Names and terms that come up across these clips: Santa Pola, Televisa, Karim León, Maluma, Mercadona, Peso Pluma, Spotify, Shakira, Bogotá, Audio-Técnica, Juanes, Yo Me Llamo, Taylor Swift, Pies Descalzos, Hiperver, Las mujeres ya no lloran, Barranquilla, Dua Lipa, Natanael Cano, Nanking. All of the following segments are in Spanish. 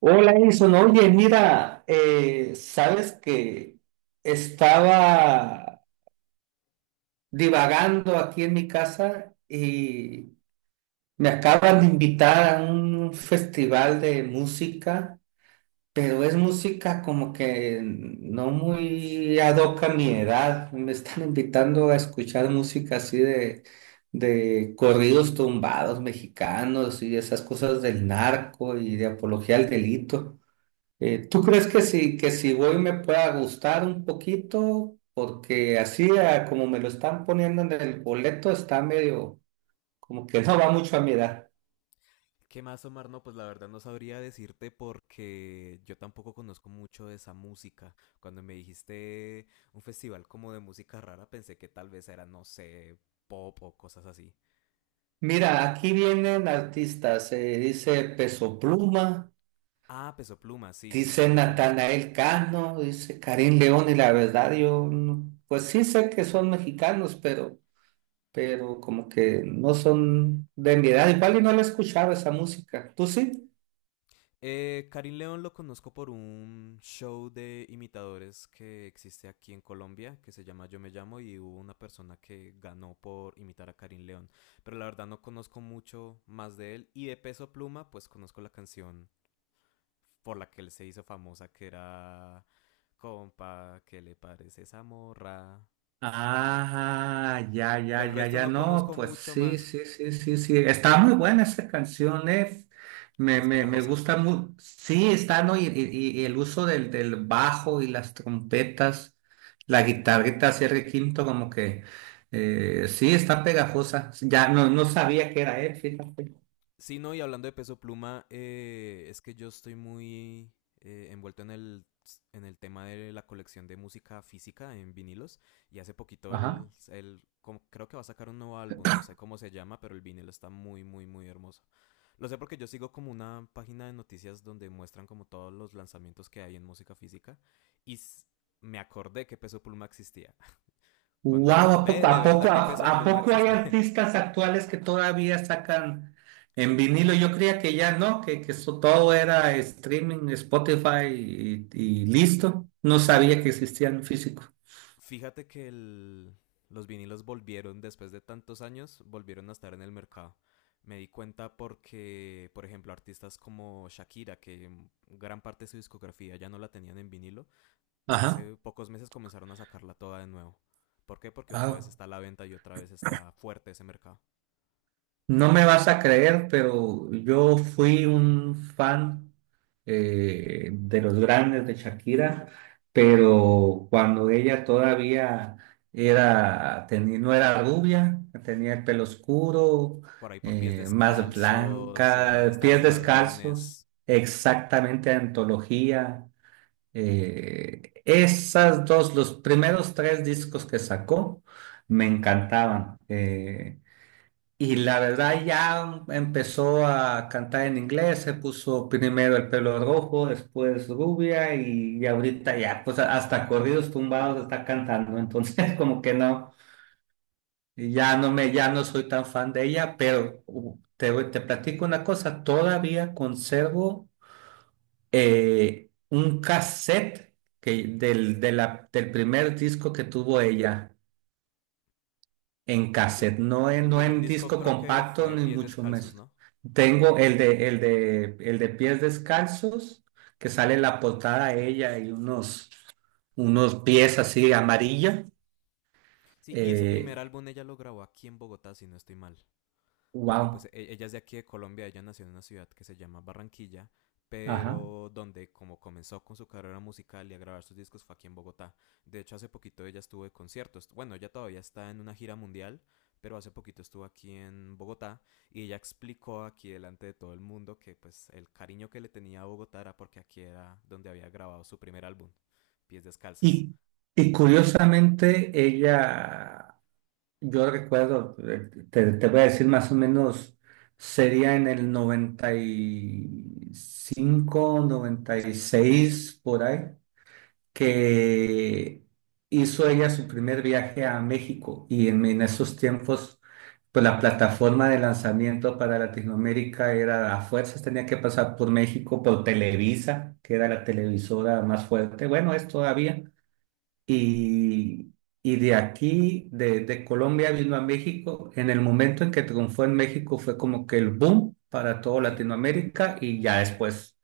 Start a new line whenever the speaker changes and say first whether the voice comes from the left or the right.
right: Hola, Edison. Oye, mira, sabes que estaba divagando aquí en mi casa y me acaban de invitar a un festival de música, pero es música como que no muy ad hoc a mi edad. Me están invitando a escuchar música así de corridos tumbados mexicanos y esas cosas del narco y de apología al delito. ¿Tú crees que si voy me pueda gustar un poquito? Porque así, como me lo están poniendo en el boleto, está medio como que no va mucho a mirar.
left: ¿Qué más, Omar? No, pues la verdad no sabría decirte porque yo tampoco conozco mucho de esa música. Cuando me dijiste un festival como de música rara, pensé que tal vez era, no sé, pop o cosas así.
right: Mira, aquí vienen artistas, dice Peso Pluma,
left: Ah, Peso Pluma, sí, sí, sí,
right: dice
left: lo conozco.
right: Natanael Cano, dice Karim León, y la verdad yo, pues sí sé que son mexicanos, pero como que no son de mi edad, igual y no la escuchaba esa música. ¿Tú sí?
left: Karim León lo conozco por un show de imitadores que existe aquí en Colombia, que se llama Yo Me Llamo, y hubo una persona que ganó por imitar a Karim León. Pero la verdad no conozco mucho más de él. Y de Peso Pluma, pues conozco la canción por la que él se hizo famosa, que era compa, ¿qué le parece esa morra?
right: Ah, ya, ya,
left: Del
right: ya,
left: resto
right: ya,
left: no
right: no,
left: conozco
right: pues
left: mucho
right: sí,
left: más.
right: sí, sí, sí, sí, está muy buena esa canción. Me,
left: Es
right: me, me
left: pegajosa.
right: gusta muy, sí, está, ¿no? Y el uso del bajo y las trompetas, la guitarrita cierre quinto, como que, sí, está pegajosa, ya, no, no sabía que era él, fíjate.
left: Sí, no, y hablando de Peso Pluma, es que yo estoy muy envuelto en el tema de la colección de música física en vinilos. Y hace poquito
right: Ajá.
left: creo que va a sacar un nuevo álbum, no sé cómo se llama, pero el vinilo está muy, muy, muy hermoso. Lo sé porque yo sigo como una página de noticias donde muestran como todos los lanzamientos que hay en música física y me acordé que Peso Pluma existía.
right: Wow, ¿a
left: Ve,
right: poco,
left: de
right: a poco,
left: verdad que
right: a,
left: Peso
right: a
left: Pluma
right: poco hay
left: existe.
right: artistas actuales que todavía sacan en vinilo? Yo creía que ya no, que eso todo era streaming, Spotify y listo. No
left: Sí,
right: sabía que
left: no,
right: existían físico.
left: fíjate que los vinilos volvieron después de tantos años, volvieron a estar en el mercado. Me di cuenta porque, por ejemplo, artistas como Shakira, que gran parte de su discografía ya no la tenían en vinilo,
right: Ajá.
left: hace pocos meses comenzaron a sacarla toda de nuevo. ¿Por qué? Porque otra vez
right: Ah.
left: está a la venta y otra vez está fuerte ese mercado.
right: No me vas a creer, pero yo fui un fan de los grandes de Shakira, pero cuando ella todavía no era rubia, tenía el pelo oscuro,
left: Por ahí por Pies
right: más
left: Descalzos, ¿dónde
right: blanca,
left: están
right: pies
left: los
right: descalzos,
left: ladrones?
right: exactamente antología. Esas dos, los primeros tres discos que sacó me encantaban. Y la verdad ya empezó a cantar en inglés, se puso primero el pelo rojo, después rubia y ahorita ya, hasta corridos tumbados está cantando, entonces como que no, ya no soy tan fan de ella, pero te platico una cosa, todavía conservo un cassette que, del, de la- del primer disco que tuvo ella. En
left: El, pr-
right: cassette, no en,
left: el
right: no
left: primer
right: en
left: disco
right: disco
left: creo que
right: compacto,
left: fue
right: ni
left: Pies
right: mucho
left: Descalzos,
right: menos.
left: ¿no?
right: Tengo el de pies descalzos, que sale en la portada ella y unos pies así amarilla.
left: Sí, y ese primer
right: Eh,
left: álbum ella lo grabó aquí en Bogotá, si no estoy mal. porque pues
right: wow.
left: e- ella es de aquí de Colombia, ella nació en una ciudad que se llama Barranquilla,
right: Ajá.
left: pero donde como comenzó con su carrera musical y a grabar sus discos fue aquí en Bogotá. De hecho, hace poquito ella estuvo de conciertos. Bueno, ella todavía está en una gira mundial, pero hace poquito estuvo aquí en Bogotá y ella explicó aquí delante de todo el mundo que pues el cariño que le tenía a Bogotá era porque aquí era donde había grabado su primer álbum, Pies Descalzos.
right: Y, y curiosamente, yo recuerdo, te voy a decir más o menos, sería en el noventa noventa y cinco noventa y seis por ahí. Que hizo ella su primer viaje a México y en esos tiempos, pues la plataforma de lanzamiento para Latinoamérica era a fuerzas, tenía que pasar por México, por Televisa, que era la televisora más fuerte, bueno, es todavía, y, y de aquí, de Colombia vino a México, en el momento en que triunfó en México fue como que el boom para toda
left: Sí.
right: Latinoamérica y ya después,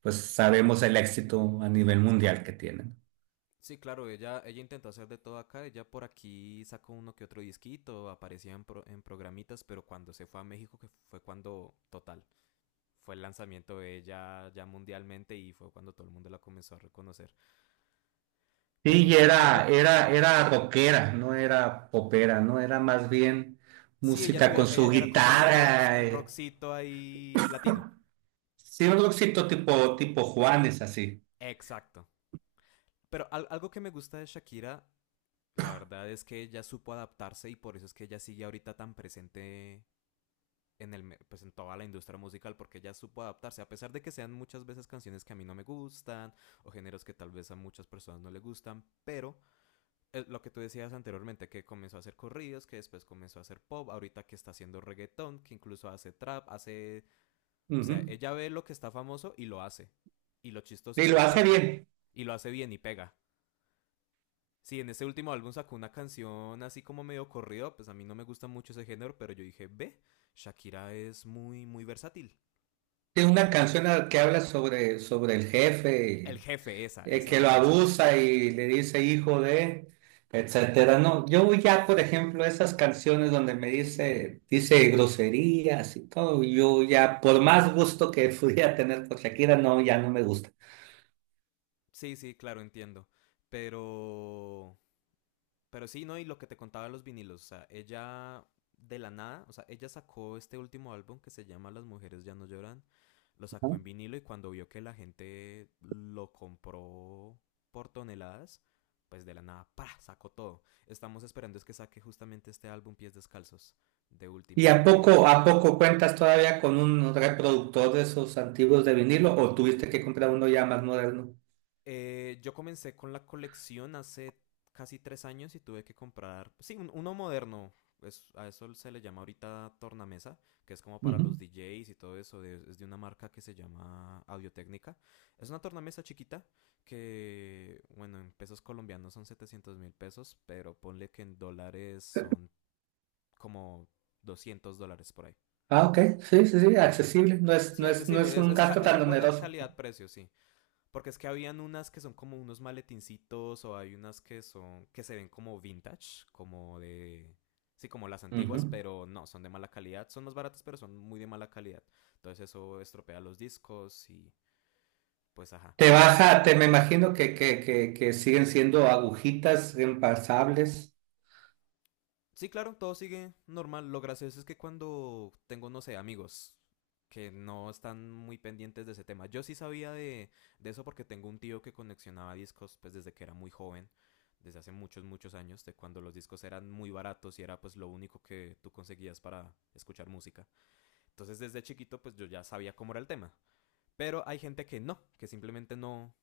right: pues sabemos el éxito a nivel mundial que tienen.
left: Sí, claro, ella intentó hacer de todo acá, ella por aquí sacó uno que otro disquito, aparecía en programitas, pero cuando se fue a México, que fue cuando, total, fue el lanzamiento de ella ya mundialmente y fue cuando todo el mundo la comenzó a reconocer.
right: Sí,
left: Pero
right: y
left: sí,
right: era,
left: algo,
right: era, era rockera, no era popera, no era más bien
left: sí, ella
right: música
left: subía,
right: con
left: ella
right: su
left: era como un rock,
right: guitarra.
left: un
right: eh.
left: rockcito ahí latino.
right: Sí, un rockcito tipo Juanes, así.
left: Exacto. Pero algo que me gusta de Shakira, la verdad es que ella supo adaptarse y por eso es que ella sigue ahorita tan presente en, el, pues en toda la industria musical porque ella supo adaptarse, a pesar de que sean muchas veces canciones que a mí no me gustan o géneros que tal vez a muchas personas no le gustan, pero lo que tú decías anteriormente, que comenzó a hacer corridos, que después comenzó a hacer pop, ahorita que está haciendo reggaetón, que incluso hace trap, hace... O sea,
right: Ujú.
left: ella ve lo que está famoso y lo hace. Y lo chistoso
right: Y
left: es
right: lo
left: que
right: hace
left: pega.
right: bien.
left: Y lo hace bien y pega. Sí, en ese último álbum sacó una canción así como medio corrido, pues a mí no me gusta mucho ese género, pero yo dije, ve, Shakira es muy, muy versátil.
right: Tiene una canción que habla sobre el
left: El
right: jefe,
left: jefe, esa, esa es
right: que
left: la
right: lo
left: canción.
right: abusa y le dice hijo de, etcétera. No, yo ya, por ejemplo, esas canciones donde dice groserías y todo, yo ya, por más gusto que pudiera tener por Shakira, no, ya no me gusta.
left: Sí, sí, claro, entiendo. Pero, pero sí, ¿no? Y lo que te contaba de los vinilos, o sea, ella de la nada, o sea, ella sacó este último álbum que se llama Las mujeres ya no lloran, lo sacó en vinilo y cuando vio que la gente lo compró por toneladas, pues de la nada, ¡pa! Sacó todo. Estamos esperando es que saque justamente este álbum Pies Descalzos de
right: ¿Y
left: últimas,
right: a
left: porque
right: poco, a poco cuentas todavía con un reproductor de esos antiguos de vinilo o tuviste que comprar uno ya más moderno?
left: Yo comencé con la colección hace casi 3 años y tuve que comprar, sí, uno moderno. Es, a eso se le llama ahorita tornamesa, que es como para
right: Ujú.
left: los DJs y todo eso. Es de una marca que se llama Audio-Técnica. Es una tornamesa chiquita que, bueno, en pesos colombianos son 700.000 pesos, pero ponle que en dólares son como $200 por ahí.
right: Ah, ok. Sí, sí, sí, accesible. No es,
left: Sí,
right: no es, no es
left: accesible, es,
right: un
left: es
right: gasto
left: cal- es
right: tan
left: buena
right: oneroso.
left: calidad-precio, sí. Porque es que habían unas que son como unos maletincitos o hay unas que son que se ven como vintage, como de sí, como las antiguas,
right: Ujú.
left: pero no, son de mala calidad, son más baratas pero son muy de mala calidad. Entonces eso estropea los discos y pues ajá.
right: Te me imagino que siguen siendo agujitas reemplazables.
left: Sí, claro, todo sigue normal. Lo gracioso es que cuando tengo, no sé, amigos que no están muy pendientes de ese tema. Yo sí sabía de eso porque tengo un tío que coleccionaba discos pues desde que era muy joven, desde hace muchos, muchos años, de cuando los discos eran muy baratos y era pues lo único que tú conseguías para escuchar música. Entonces desde chiquito pues yo ya sabía cómo era el tema. Pero hay gente que no, que simplemente no,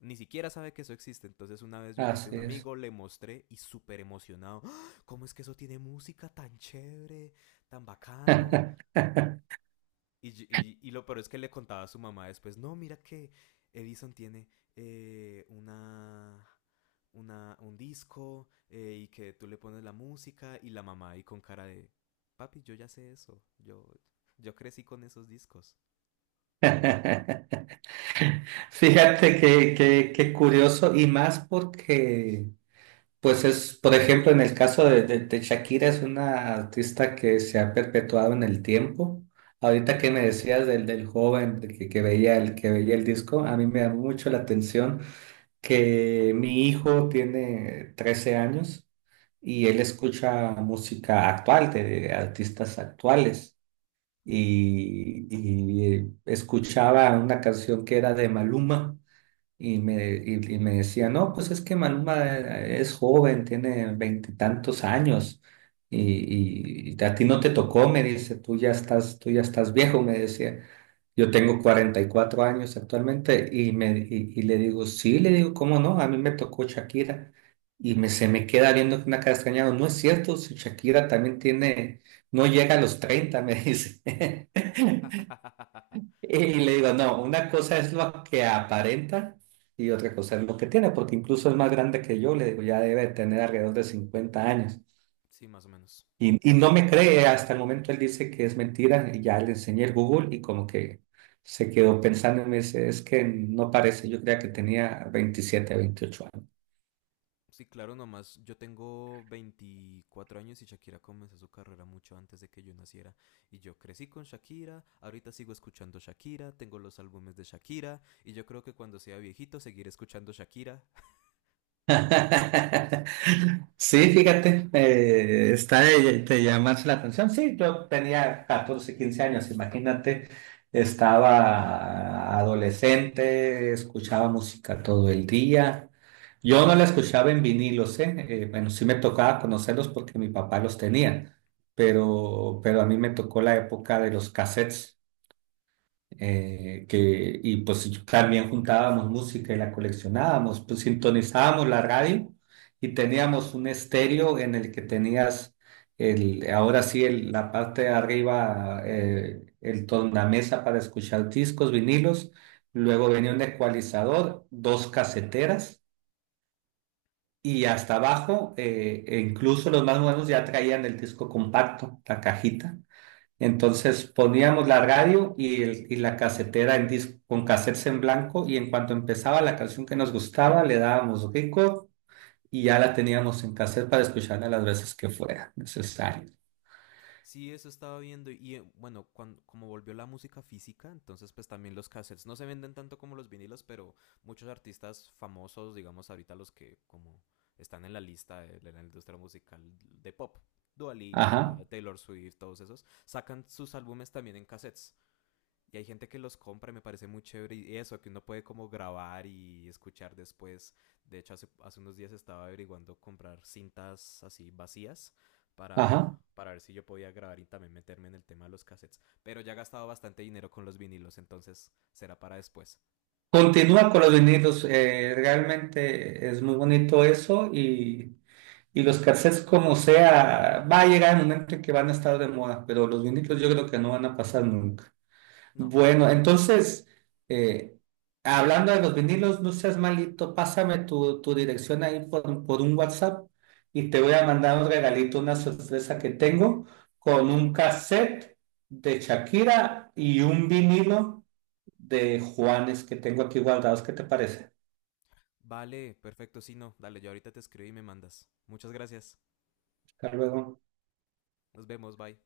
left: ni siquiera sabe que eso existe. Entonces una vez yo invité a
right: Así
left: un
right: es.
left: amigo, le mostré y súper emocionado. ¡Ah! ¿Cómo es que eso tiene música tan chévere, tan bacano? Y, y lo peor es que le contaba a su mamá después, no, mira que Edison tiene eh, una, un disco y que tú le pones la música y la mamá ahí con cara de, papi, yo ya sé eso, yo crecí con esos discos.
right: Fíjate que curioso y más porque pues es, por ejemplo, en el caso de Shakira, es una artista que se ha perpetuado en el tiempo. Ahorita que me decías del joven de que veía el disco, a mí me llamó mucho la atención que mi hijo tiene 13 años y él escucha música actual, de artistas actuales, y escuchaba una canción que era de Maluma y me decía, no, pues es que Maluma es joven, tiene veintitantos años y a ti no te tocó, me dice, tú ya estás viejo, me decía. Yo tengo 44 años actualmente y le digo, sí, le digo, ¿cómo no? A mí me tocó Shakira se me queda viendo con una cara extrañada. No es cierto, si Shakira también tiene, no llega a los 30 me dice. Y le digo, no, una cosa es lo que aparenta y otra cosa es lo que tiene, porque incluso es más grande que yo, le digo, ya debe de tener alrededor de 50 años.
left: Sí, más o menos.
right: Y no me cree, hasta el momento él dice que es mentira y ya le enseñé el Google y como que se quedó pensando y me dice, es que no parece, yo creía que tenía 27 28 años.
left: Sí, claro, nomás yo tengo 24 años y Shakira comenzó su carrera mucho antes de que yo naciera. Y yo crecí con Shakira, ahorita sigo escuchando Shakira, tengo los álbumes de Shakira y yo creo que cuando sea viejito seguiré escuchando Shakira.
right: Sí, fíjate, está de llamarse la atención. Sí, yo tenía 14, 15 años, imagínate, estaba adolescente, escuchaba música todo el día. Yo no la escuchaba en vinilos, ¿eh? Bueno, sí me tocaba conocerlos porque mi papá los tenía, pero a mí me tocó la época de los cassettes y pues yo también juntábamos música y la coleccionábamos, pues sintonizábamos la radio y teníamos un estéreo en el que tenías ahora sí, la parte de arriba, el tornamesa para escuchar discos, vinilos, luego venía un ecualizador, dos caseteras. Y hasta abajo, e incluso los más modernos ya traían el disco compacto, la cajita. Entonces poníamos la radio y la casetera en disco, con cassettes en blanco y en cuanto empezaba la canción que nos gustaba le dábamos record y ya la teníamos en cassette para escucharla las veces que fuera necesario.
left: Sí, eso estaba viendo y bueno, cuando como volvió la música física, entonces pues también los cassettes no se venden tanto como los vinilos, pero muchos artistas famosos, digamos ahorita los que como están en la lista de la industria musical de pop, Dua Lipa,
right: Ajá,
left: Taylor Swift, todos esos, sacan sus álbumes también en cassettes. Y hay gente que los compra y me parece muy chévere. Y eso, que uno puede como grabar y escuchar después. De hecho, hace unos días estaba averiguando comprar cintas así vacías
right: ajá.
left: para ver si yo podía grabar y también meterme en el tema de los cassettes. Pero ya he gastado bastante dinero con los vinilos, entonces será para después.
right: Continúa con los vinilos, realmente es muy bonito eso y los cassettes como sea, va a llegar el momento en que van a estar de moda, pero los vinilos yo creo que no van a pasar nunca.
left: No.
right: Bueno, entonces, eh, hablando de los vinilos, no seas malito, pásame tu dirección ahí por un WhatsApp y te voy a mandar un regalito, una sorpresa que tengo con un cassette de Shakira y un vinilo de Juanes que tengo aquí guardados. ¿Qué te parece?
left: Vale, perfecto, sí, no. Dale, yo ahorita te escribo y me mandas. Muchas gracias.
right: Hasta luego.
left: Nos vemos, bye.